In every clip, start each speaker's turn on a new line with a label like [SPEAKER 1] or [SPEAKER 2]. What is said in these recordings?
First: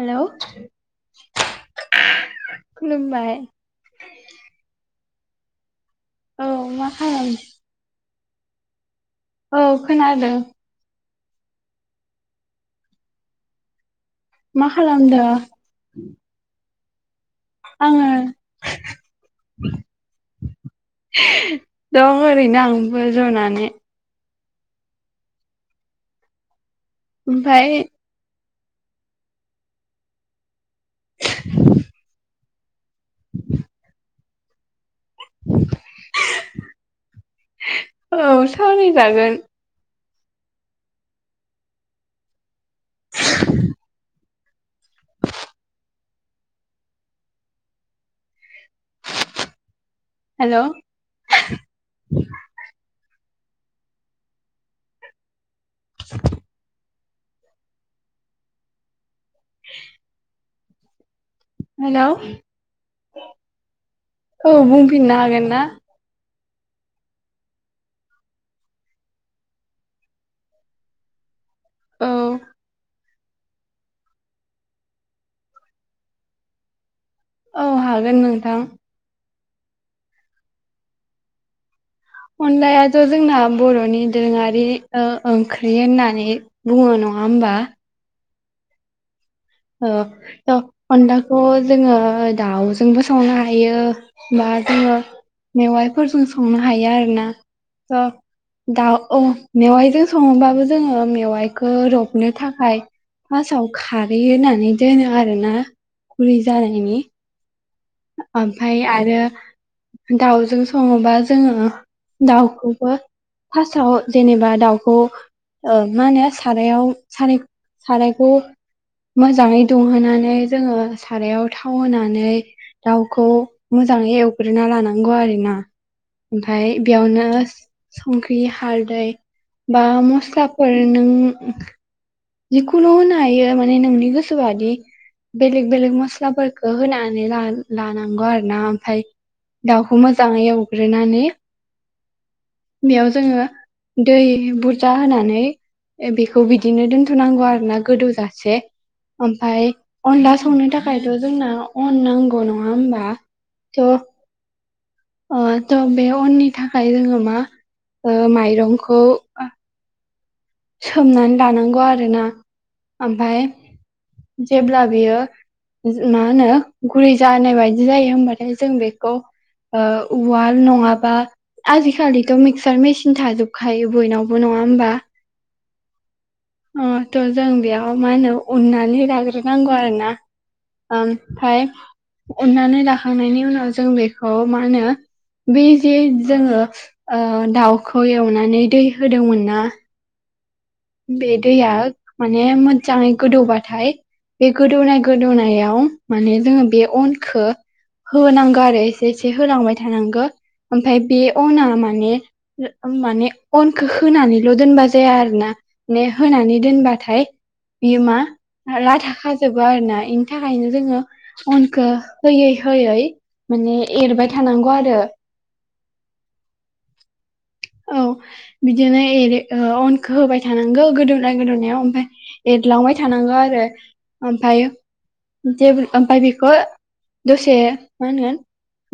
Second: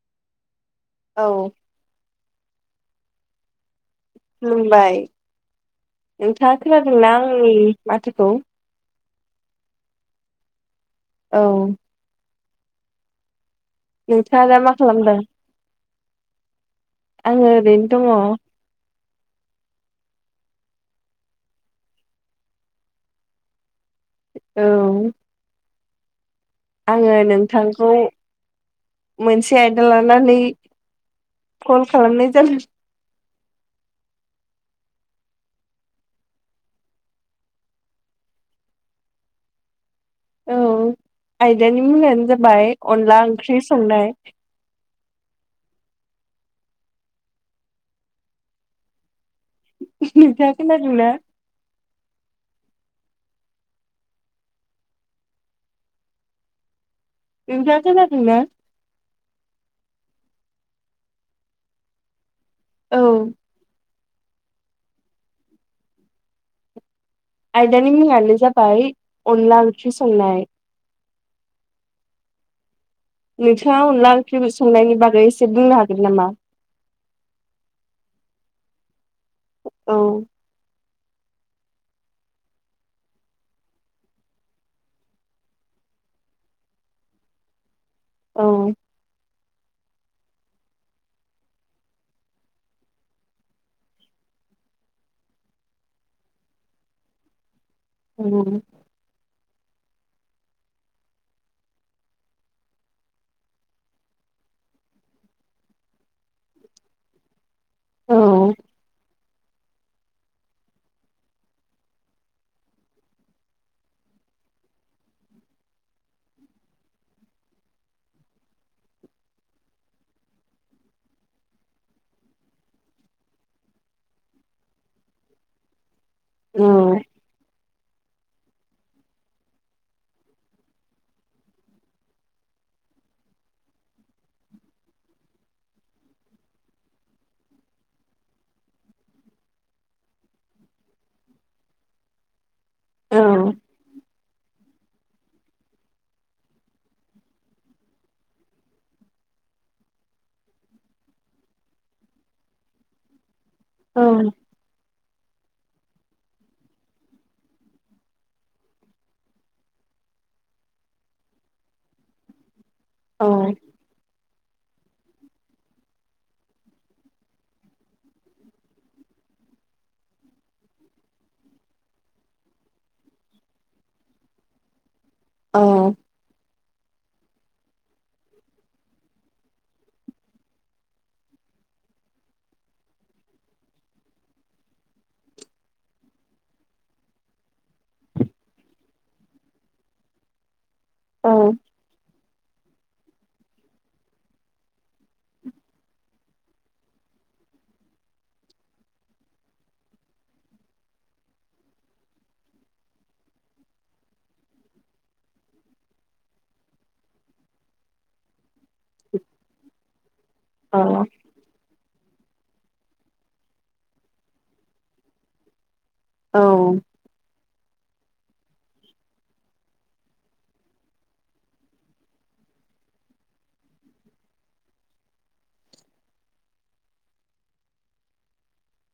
[SPEAKER 1] हेल'
[SPEAKER 2] औ
[SPEAKER 1] खलुमबाय
[SPEAKER 2] खुलुमबाय
[SPEAKER 1] औ
[SPEAKER 2] नोंथाङा
[SPEAKER 1] मा
[SPEAKER 2] खोनादोंना
[SPEAKER 1] खालाम
[SPEAKER 2] आंनि माथोखौ?
[SPEAKER 1] औ खोनादों।
[SPEAKER 2] औ नोंथाङा दा मा खालामदों? आङो ओरैनो दङ।
[SPEAKER 1] आङो दं ओरैनो आंबो जनानै।
[SPEAKER 2] औ। आङो
[SPEAKER 1] ओमफाय
[SPEAKER 2] नोंथांखौ मोनसे आयदा लानानै कल खालामनाय जादों।
[SPEAKER 1] औ सावराय जागोन।
[SPEAKER 2] औ आयदानि मुङानो जाबाय अनला ओंख्रि संनाय। नोंथाङा
[SPEAKER 1] हेलौ
[SPEAKER 2] खोनादोंना?
[SPEAKER 1] [inaudible]
[SPEAKER 2] नोंथाङा खोनादों ना
[SPEAKER 1] [unintelligible] हेल'।
[SPEAKER 2] औ।
[SPEAKER 1] औ बुंफिननो हागोन ना।
[SPEAKER 2] आयदानि मुङानो जाबाय अनला ओंख्रि संनाय।
[SPEAKER 1] औ।
[SPEAKER 2] नोंथाङा अनला ओंख्रिबो संनायनि बागै एसे बुंनो हागोन नामा।
[SPEAKER 1] औ हागोन नोंथां।
[SPEAKER 2] औ।
[SPEAKER 1] अनलायाथ' जोंना बर'नि दोरोङारि ओ ओंख्रि होननानै। बुङो नङा होमबा।
[SPEAKER 2] औ।
[SPEAKER 1] ओ अनलाखौ जोंडों दाउजोंबो संनो हायो। बा जोङो मेवायफोरजों संनो हायो आरो ना' ओ।
[SPEAKER 2] औ।
[SPEAKER 1] दाउ औ मेवाइजों संबाबो जोङो मेवाइखौ रबनो थाखाय। फार्स्टाव खारै होन्नानै दोननो आरो ना गुरै जानायनि।
[SPEAKER 2] औ
[SPEAKER 1] ओमफ्राय आरो। दाउजों सङोबा जोङो दाउखौबो। फार्स्टआव जेनेबा दाउखौ। ओ मा होनो सारायाव सा सारायखौ। मोजाङै दुंहोनानै जोङो सारायाव थाव होनानै। दाउखौ मोजाङै एवग्रोना लानांगौ आरो ना। ओमफ्राय
[SPEAKER 2] औ
[SPEAKER 1] बेयावनो। संख्रि हालदै बा मस्लाफोर नों। जिखुनु होननो हायो माने नोंनि गोसो बादि। बेलेग बेलेग मस्लाफोरखौ होनानै लानांगौ आरो ना ओमफ्राय। दाउखौ मोजाङै एवग्रोनानै। बेयाव
[SPEAKER 2] औ
[SPEAKER 1] जोङो दै बु। जा होनानै बेखौ बिदिनो दोनथ'नांगौ आरो ना गोदौजासे। ओमफाय अनला संनो थाखायथ' जोंना अन नांगौ नङा होमबा थ'। ओ थ' बे अननि थाखाय जोङो मा माइरंखौ ओ। सोमनानै लानांगौ आरोना
[SPEAKER 2] औ
[SPEAKER 1] ओमफ्राय जेब्ला बियो। मा होनो गुरै जानाय बायदि जायो हमबाथाय जों बेखौ। ओ उवाल नङाबा। आजिखालिथ' मिक्सार मेसिन थाजोबखायो बयनावबो नङा होमबा।
[SPEAKER 2] औ।
[SPEAKER 1] अ थ' जों बेयाव मा होनो उननानै लाग्रोनांगौ आरो ना। ओमफ्राय अननानै लााखांनायनि उनाव जों बेखौ मा होनो बे जे जोङो ओ दाउखौ एवनानै दै होदोंमोन ना बे
[SPEAKER 2] औ
[SPEAKER 1] दैया माने मोजाङै गोदौबाथाय बे गोदौनाय गोदौनायाव माने जोङो बे अनखौ होनांगौ आरो एसे एसे होलांबाय थानांगौ ओमफाय बे अना माने माने अनखौ होनानैल' दोनबा जाया आरो ना ने होनानै दोनबाथाय बियो मा लाथाखाजोबो आरो ना एम बेनि थाखायनो जोङो अनखो होयै होयै माने एरबाय थानांगौ आरो
[SPEAKER 2] औ
[SPEAKER 1] औ बिदिनो एरि अनखौ होबाय थानांगौ गोदौनाय गोदौनायाव ओमफ्राय एरलांबाय थानांगौ आरो ओमफाय जे ओमफाय बेखौ दसे मा होनो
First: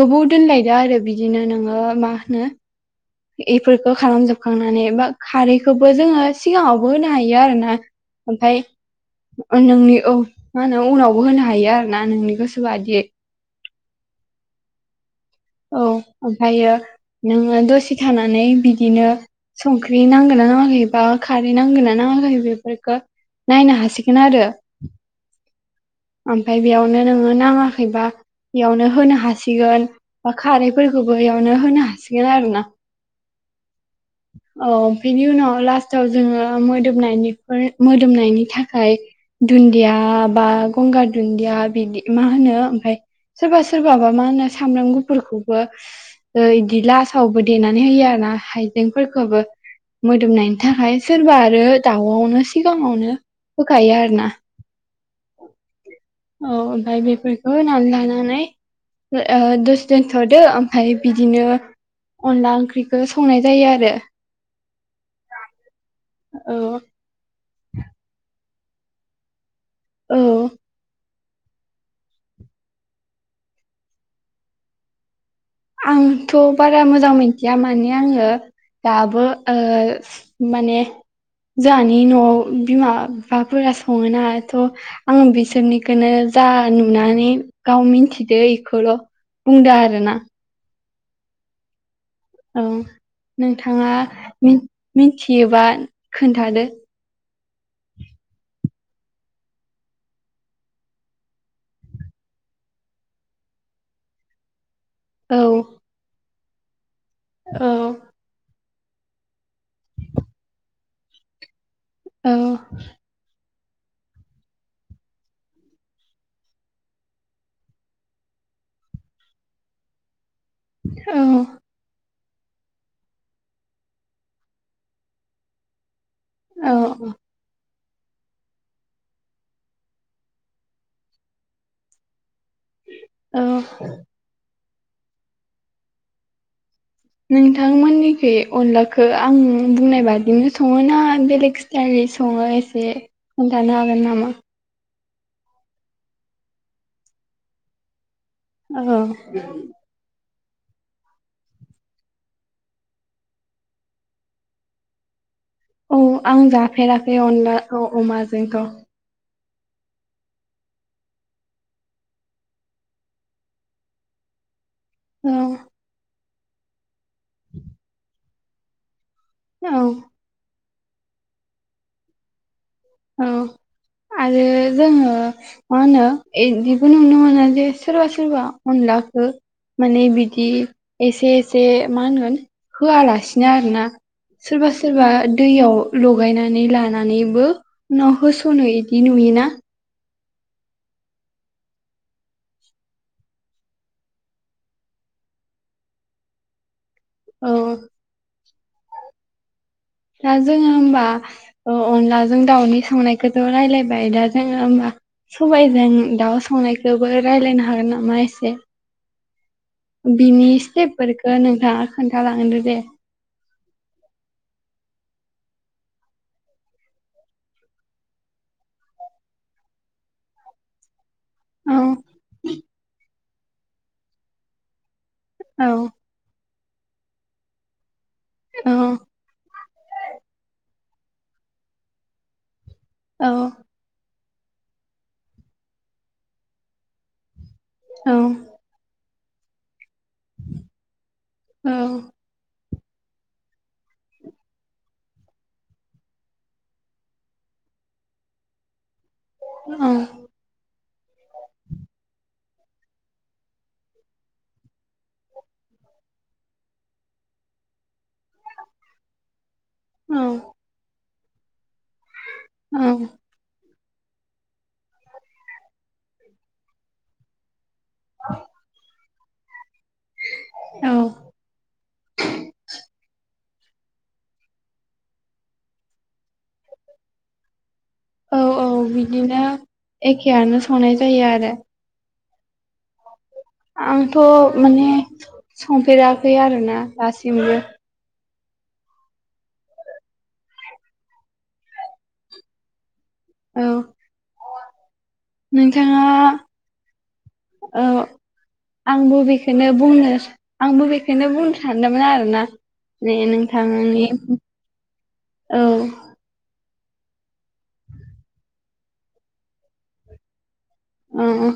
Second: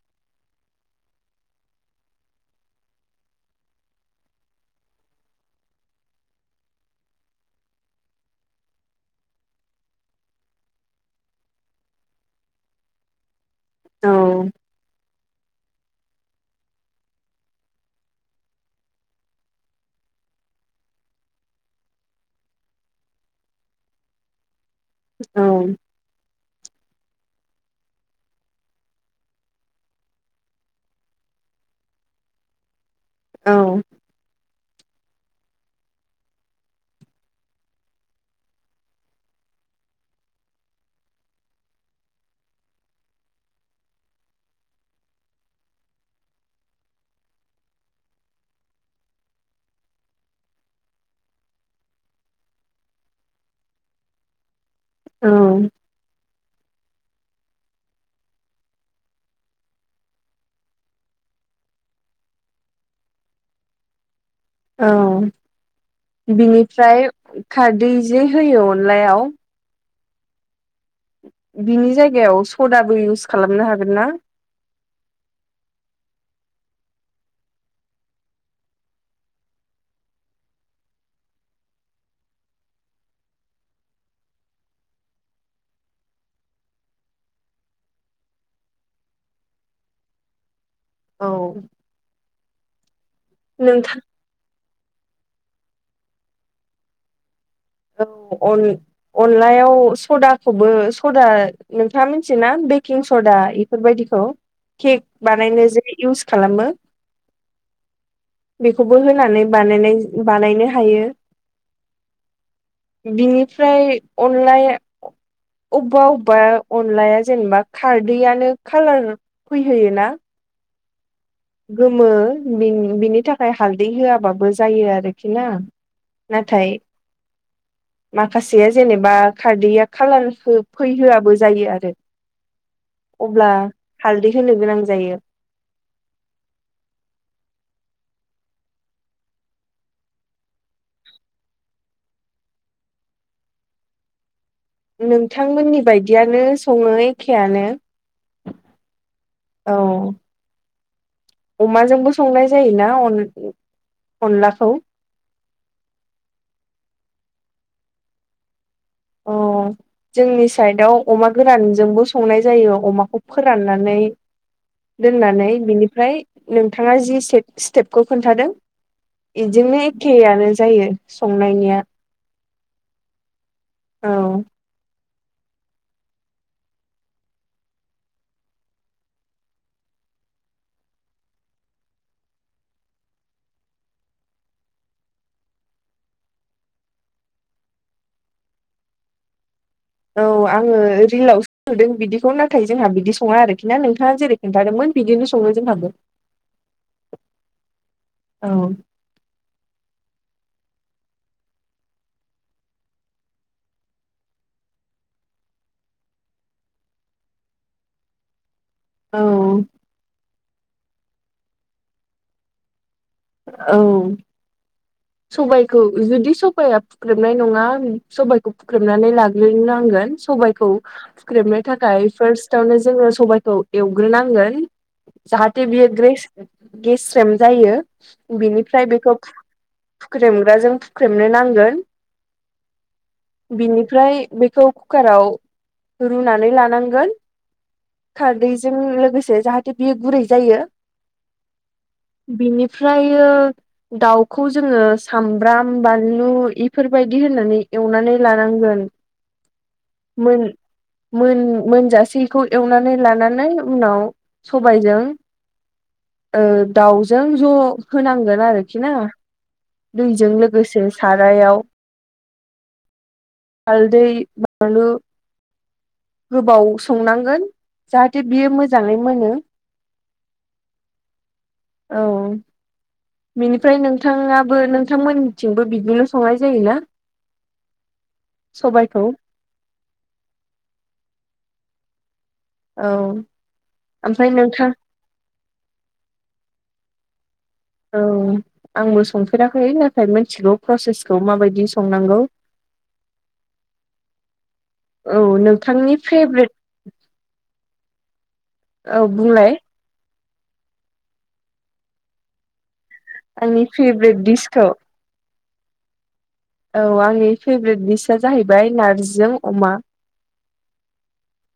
[SPEAKER 1] गोबाव दोनलायदो आरो बिदिनो नोङो मा होनो एफोरखौ खालामजोबखांनानै बा खारैखौबो जोङो सिगाङावबो होनो हायो आरो ना ओमफाय ओ नोंनि औ मा होनो उनावबो होनो हायो आरो ना नोंनि गोसो बायदियै
[SPEAKER 2] औ
[SPEAKER 1] औ ओमफ्रायो नोङो दसे थानानै बिदिनो संख्रि नांगोन ना नाङाखै बा खारै नांगोन ना नाङाखै बेफोरखो नायनो हासिगोन आरो
[SPEAKER 2] औ
[SPEAKER 1] ओमफाय बेयावनो नोङो नाङाखैबा बेयावनो होनो हासिगोन बा खारैफोरखौबो इयावनो होनो हासिगोन आरो ना
[SPEAKER 2] औ
[SPEAKER 1] औ बिनि उनाव लास्टाव जोङो मोदोमनायनिफोर मोदोमनायनि थाखाय दुन्दिया बा गंगार दुन्दिया बिदि मा होनो ओमफाय सोरबा सोरबाबा मा होनो सामब्राम गुफुरखौबो ओ इदि लासावबो देनानै होयो आरो ना हाइजेंफोरखौबो मोदोमनायनि थाखाय सोरबा आरो दाउआवनो सिगाङावनो होखायो आरो ना औ ओमफाय बेफोर होनानै लानानै ओ दसे दोनथ'दो ओमफाय बिदिनो अनला ओंख्रिखौ संनाय जायो आरो
[SPEAKER 2] औ बिनिफ्राय खारदै जे होयो अनलायाव
[SPEAKER 1] औ
[SPEAKER 2] बिनि जायगायाव सदाबो इउस खालामनो हागोन ना
[SPEAKER 1] आंथ' बारा मोजां मिथिया माने आङो दाबो ओ माने जोंहानि न'आव बिमा बिफाफोरा सङोनाथ' आं बिसोरनिखोनो जा नुनानै गाव मिथिदो इखोल' बुदो आरो ना
[SPEAKER 2] औ
[SPEAKER 1] औ नोंथाङा
[SPEAKER 2] नोंथां
[SPEAKER 1] मिन मिन्थियोबा खोन्थादो
[SPEAKER 2] औ अन अनलायाव सदाखौबो सदा नोंथाङा मिन्थियोना बेकिं सदा बेफोरबायदिखौ केक
[SPEAKER 1] औ
[SPEAKER 2] बानायनो जे इउस खालामो
[SPEAKER 1] औ
[SPEAKER 2] बेखौबो होनानै बानायनाय बानायनो हायो
[SPEAKER 1] औ
[SPEAKER 2] बिनिफ्राय अनलाया अबावबा अनलाया जेनेबा खारदैयानो कालार फैहोयोना
[SPEAKER 1] औ
[SPEAKER 2] गोमो बिनि थाखाय हालदै होआ बाबो जायो आरोखि ना।
[SPEAKER 1] औ
[SPEAKER 2] नाथाय। माखासेया जेनेबा खारदैया कालार हो फैहोआबो जायो आरो। अब्ला
[SPEAKER 1] औ
[SPEAKER 2] हालदै होनो गोनां जायो।
[SPEAKER 1] नोंथांमोननिखै अनलाखौ आं बुंनाय बादिनो सङोना बेलेग। दालि संङो एसे खनथानो हागोन नामा।
[SPEAKER 2] नोंथांमोननि बायदियानो सङो एखेआनो।
[SPEAKER 1] औ।
[SPEAKER 2] औ। अमाजोंबो संनाय जायोना अन अनलाखौ।
[SPEAKER 1] औ आं जाफेराखै अनला औ अमाजोंथ'।
[SPEAKER 2] अ। जोंनि साइदआव अमा गोरानजोंबो संनाय जायो अमाखौ फोराननानै। दोननानै बिनिफ्राय नोंथाङा जि स्टेपखौ खोन्थादों।
[SPEAKER 1] औ
[SPEAKER 2] इजोंनो एखेयानो जायो संनायनिया।
[SPEAKER 1] औ
[SPEAKER 2] औ
[SPEAKER 1] आरो जोङो। मा होनो [unintelligible] नुनो मोनो जे सोरबा सोरबा अनलाखो। माने बिदि एसे एसे मा होनगोन होआलासिनो आरोना। सोरबा सोरबा दैयाव लगायनानै लानानैबो। उनाव होसनो इदि नुयोना।
[SPEAKER 2] औ आङो रिलावसो सुदों बिदिखौ नाथाय जोंहा बिदि सङा आरोखि ना नोंथाङा जेरै। खोनथादोंमोन बिदिनो संङो जोंहाबो।
[SPEAKER 1] औ।
[SPEAKER 2] औ।
[SPEAKER 1] दा जोङो होनबा। ओ अनलाजों दाउनि संनायखौथ' रायलायबाय दा जोङो होमबा। सबायजों दाउ संनायखौबो रायलायनो हागोन नामा एसे।
[SPEAKER 2] औ
[SPEAKER 1] बिनि स्टेपफोरखौ नोंथाङा खोन्थालांदो दे।
[SPEAKER 2] औ। सबाइखौ जुदि सबाया। फुख्रेबनाय नङा सबायखौ फुख्रेबनानै लाग्रोबनांगोन सबायखौ। हुख्रेबनो
[SPEAKER 1] औ
[SPEAKER 2] थाखाय फार्स्टावनो जोङो सबायखौ एवग्रोनांगोन। जाहाथे
[SPEAKER 1] औ
[SPEAKER 2] बियो ग्रेस गेस्रेम जायो
[SPEAKER 1] औ
[SPEAKER 2] बिनिफ्राय बेखौ। फुख्रेमग्राजों फुख्रेमनो नांगोन
[SPEAKER 1] औ
[SPEAKER 2] बिनिफ्राय बेखौ। कुकाराव रुनानै लानांगोन खारदैजों लोगोसे जा। थे बेयो गुरै जायो।
[SPEAKER 1] औ।
[SPEAKER 2] बिनिफ्राय दाउखौ। खौ जोङो सामब्राम बानलु इफोरबायदि होननानै एवनानै लानांगोन। [unintelligible]
[SPEAKER 1] औ।
[SPEAKER 2] मोन। मोन मोनजासेखौ एवनानै लानानै उनाव सबायजों। ओ दाउजों ज' होनांगोन आरोखि ना। दैजों लोगोसे सारायाव।
[SPEAKER 1] उम।
[SPEAKER 2] हालदै बानलु गोबाव संनांगोन। जाहाथे बियो मोजाङै मोनो
[SPEAKER 1] औ
[SPEAKER 2] औ बिनिफ्राय नोंथाङाबो नोंथांमोननिथिंबो बिदिनो संनाय जायोना?
[SPEAKER 1] औ औ
[SPEAKER 2] सबायखौ
[SPEAKER 1] बिदिनो एखेयानो संनाय जायो आरो।
[SPEAKER 2] औ
[SPEAKER 1] आंथ'
[SPEAKER 2] ओमफ्राय नोंथां
[SPEAKER 1] माने संफेराखै आरोना दासिमबो।
[SPEAKER 2] औ आंबो संफेराखै नाथाय मिथिगौ प्रसेसखौ माबायदि संनांगौ। [inaudible]
[SPEAKER 1] औ
[SPEAKER 2] औ नोंथांनि
[SPEAKER 1] नोंथाङा
[SPEAKER 2] फेभ्रेट
[SPEAKER 1] ओ
[SPEAKER 2] औ
[SPEAKER 1] आंबो
[SPEAKER 2] बुंलाय
[SPEAKER 1] बेखोनो बुंनो आंबो बेखौनो सानदोंमोन आरोना। ने
[SPEAKER 2] आंनि
[SPEAKER 1] नोंथांनि
[SPEAKER 2] फेभ्रेट दिसखौ
[SPEAKER 1] औ
[SPEAKER 2] औ आंनि फेभ्रेट दिसआ जाहैबाय नारजिजों अमा
[SPEAKER 1] ओ ओ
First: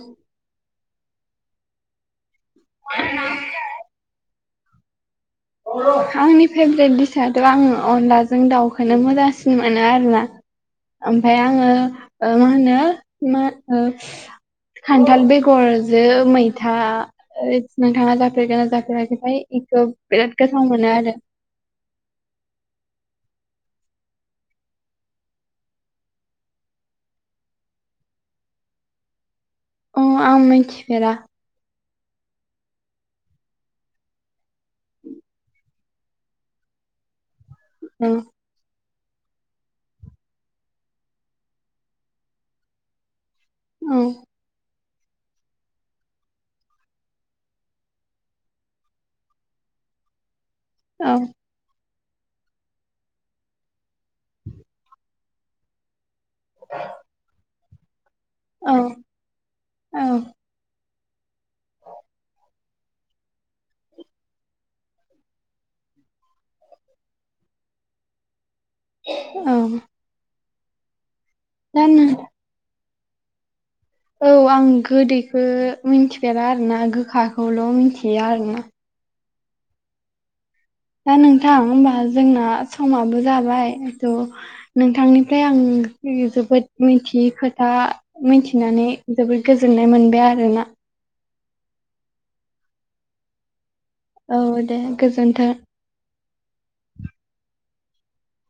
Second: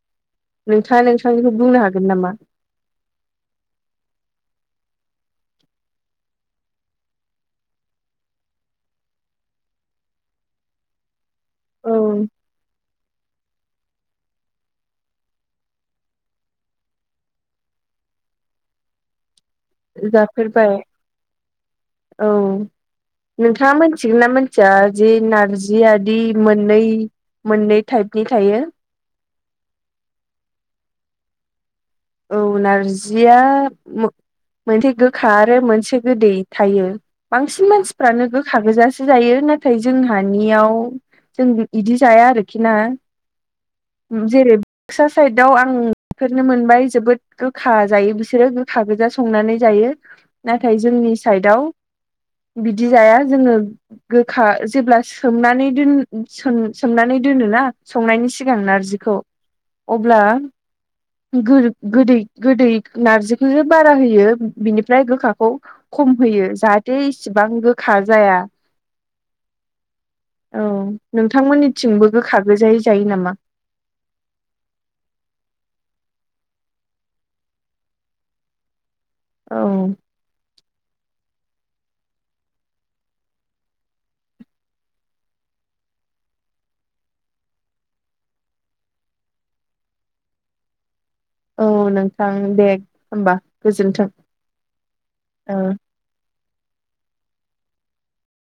[SPEAKER 2] नोंथाङा नोंथांनिखौ बुंनो हागोन नामा?
[SPEAKER 1] [unintelligible] आंनि फेभरेट दिसाथ' आङो अनलाजों दाउखौनो मोजांसिन मोनो आरोना।
[SPEAKER 2] [inaudible]
[SPEAKER 1] ओमफाय आङो
[SPEAKER 2] औ
[SPEAKER 1] मा होनो मो ओ खान्थाल बेगरजो मैथा ओयद नोंथाङा जाफेरगोना जाफेराखैथाय इखौ
[SPEAKER 2] जाफेरबाय औ नोंथाङा मिथिगोन ना मिथिया जे नारजिआदि मोननै मोननै टाइपनि थायो।
[SPEAKER 1] अ आं मिथिफेर
[SPEAKER 2] औ नारजिया मो मोनसे गोखा आरो मोनसे गोदै थायो बांसिन
[SPEAKER 1] औ
[SPEAKER 2] मानसिफ्रानो गोखा गोजासो जायो नाथाय जोंहानियाव जोंबि इदि जाया आरोखि ना।
[SPEAKER 1] औ
[SPEAKER 2] जेरै क्सा साइदव आं बेफोरनो मोनबाय जोबोद गोखा जायो बिसोरो गोखा गोजा संनानै जायो। नाथाय
[SPEAKER 1] औ
[SPEAKER 2] जोंनि साइडआव बिदि जाया जोङो गोखा जेब्ला सोमनानै दोन सोमनानै दोनोना संनायनि सि सिगां
[SPEAKER 1] औ
[SPEAKER 2] नारजिखौ
[SPEAKER 1] औ
[SPEAKER 2] अब्ला गोर गोदै गोदै नारजिखौसो बारा होयो बिनिफ्राय गोखाखौ खम होयो जाहाथे इसिबां गोखा जाया।
[SPEAKER 1] ओं
[SPEAKER 2] औ
[SPEAKER 1] नों
[SPEAKER 2] नोंथांमोननिथिंबो गोखा गोजायै जायो नामा?
[SPEAKER 1] औ आं गोदैखो मिथिफेरा आरोना गोखाखौल' मिथियो आरोना।
[SPEAKER 2] औ
[SPEAKER 1] दा नोंथां होमबा जोंना समाबो जाबाय थ नोंथांनिफ्राय आं जोबोद मिथियै खोथा मोनथिनानै जोबोद गोजोननाय मोनबाय आरोना।
[SPEAKER 2] औ नोंथां देग होमबा गोजोनथों।
[SPEAKER 1] औ दे गोजोन्थों।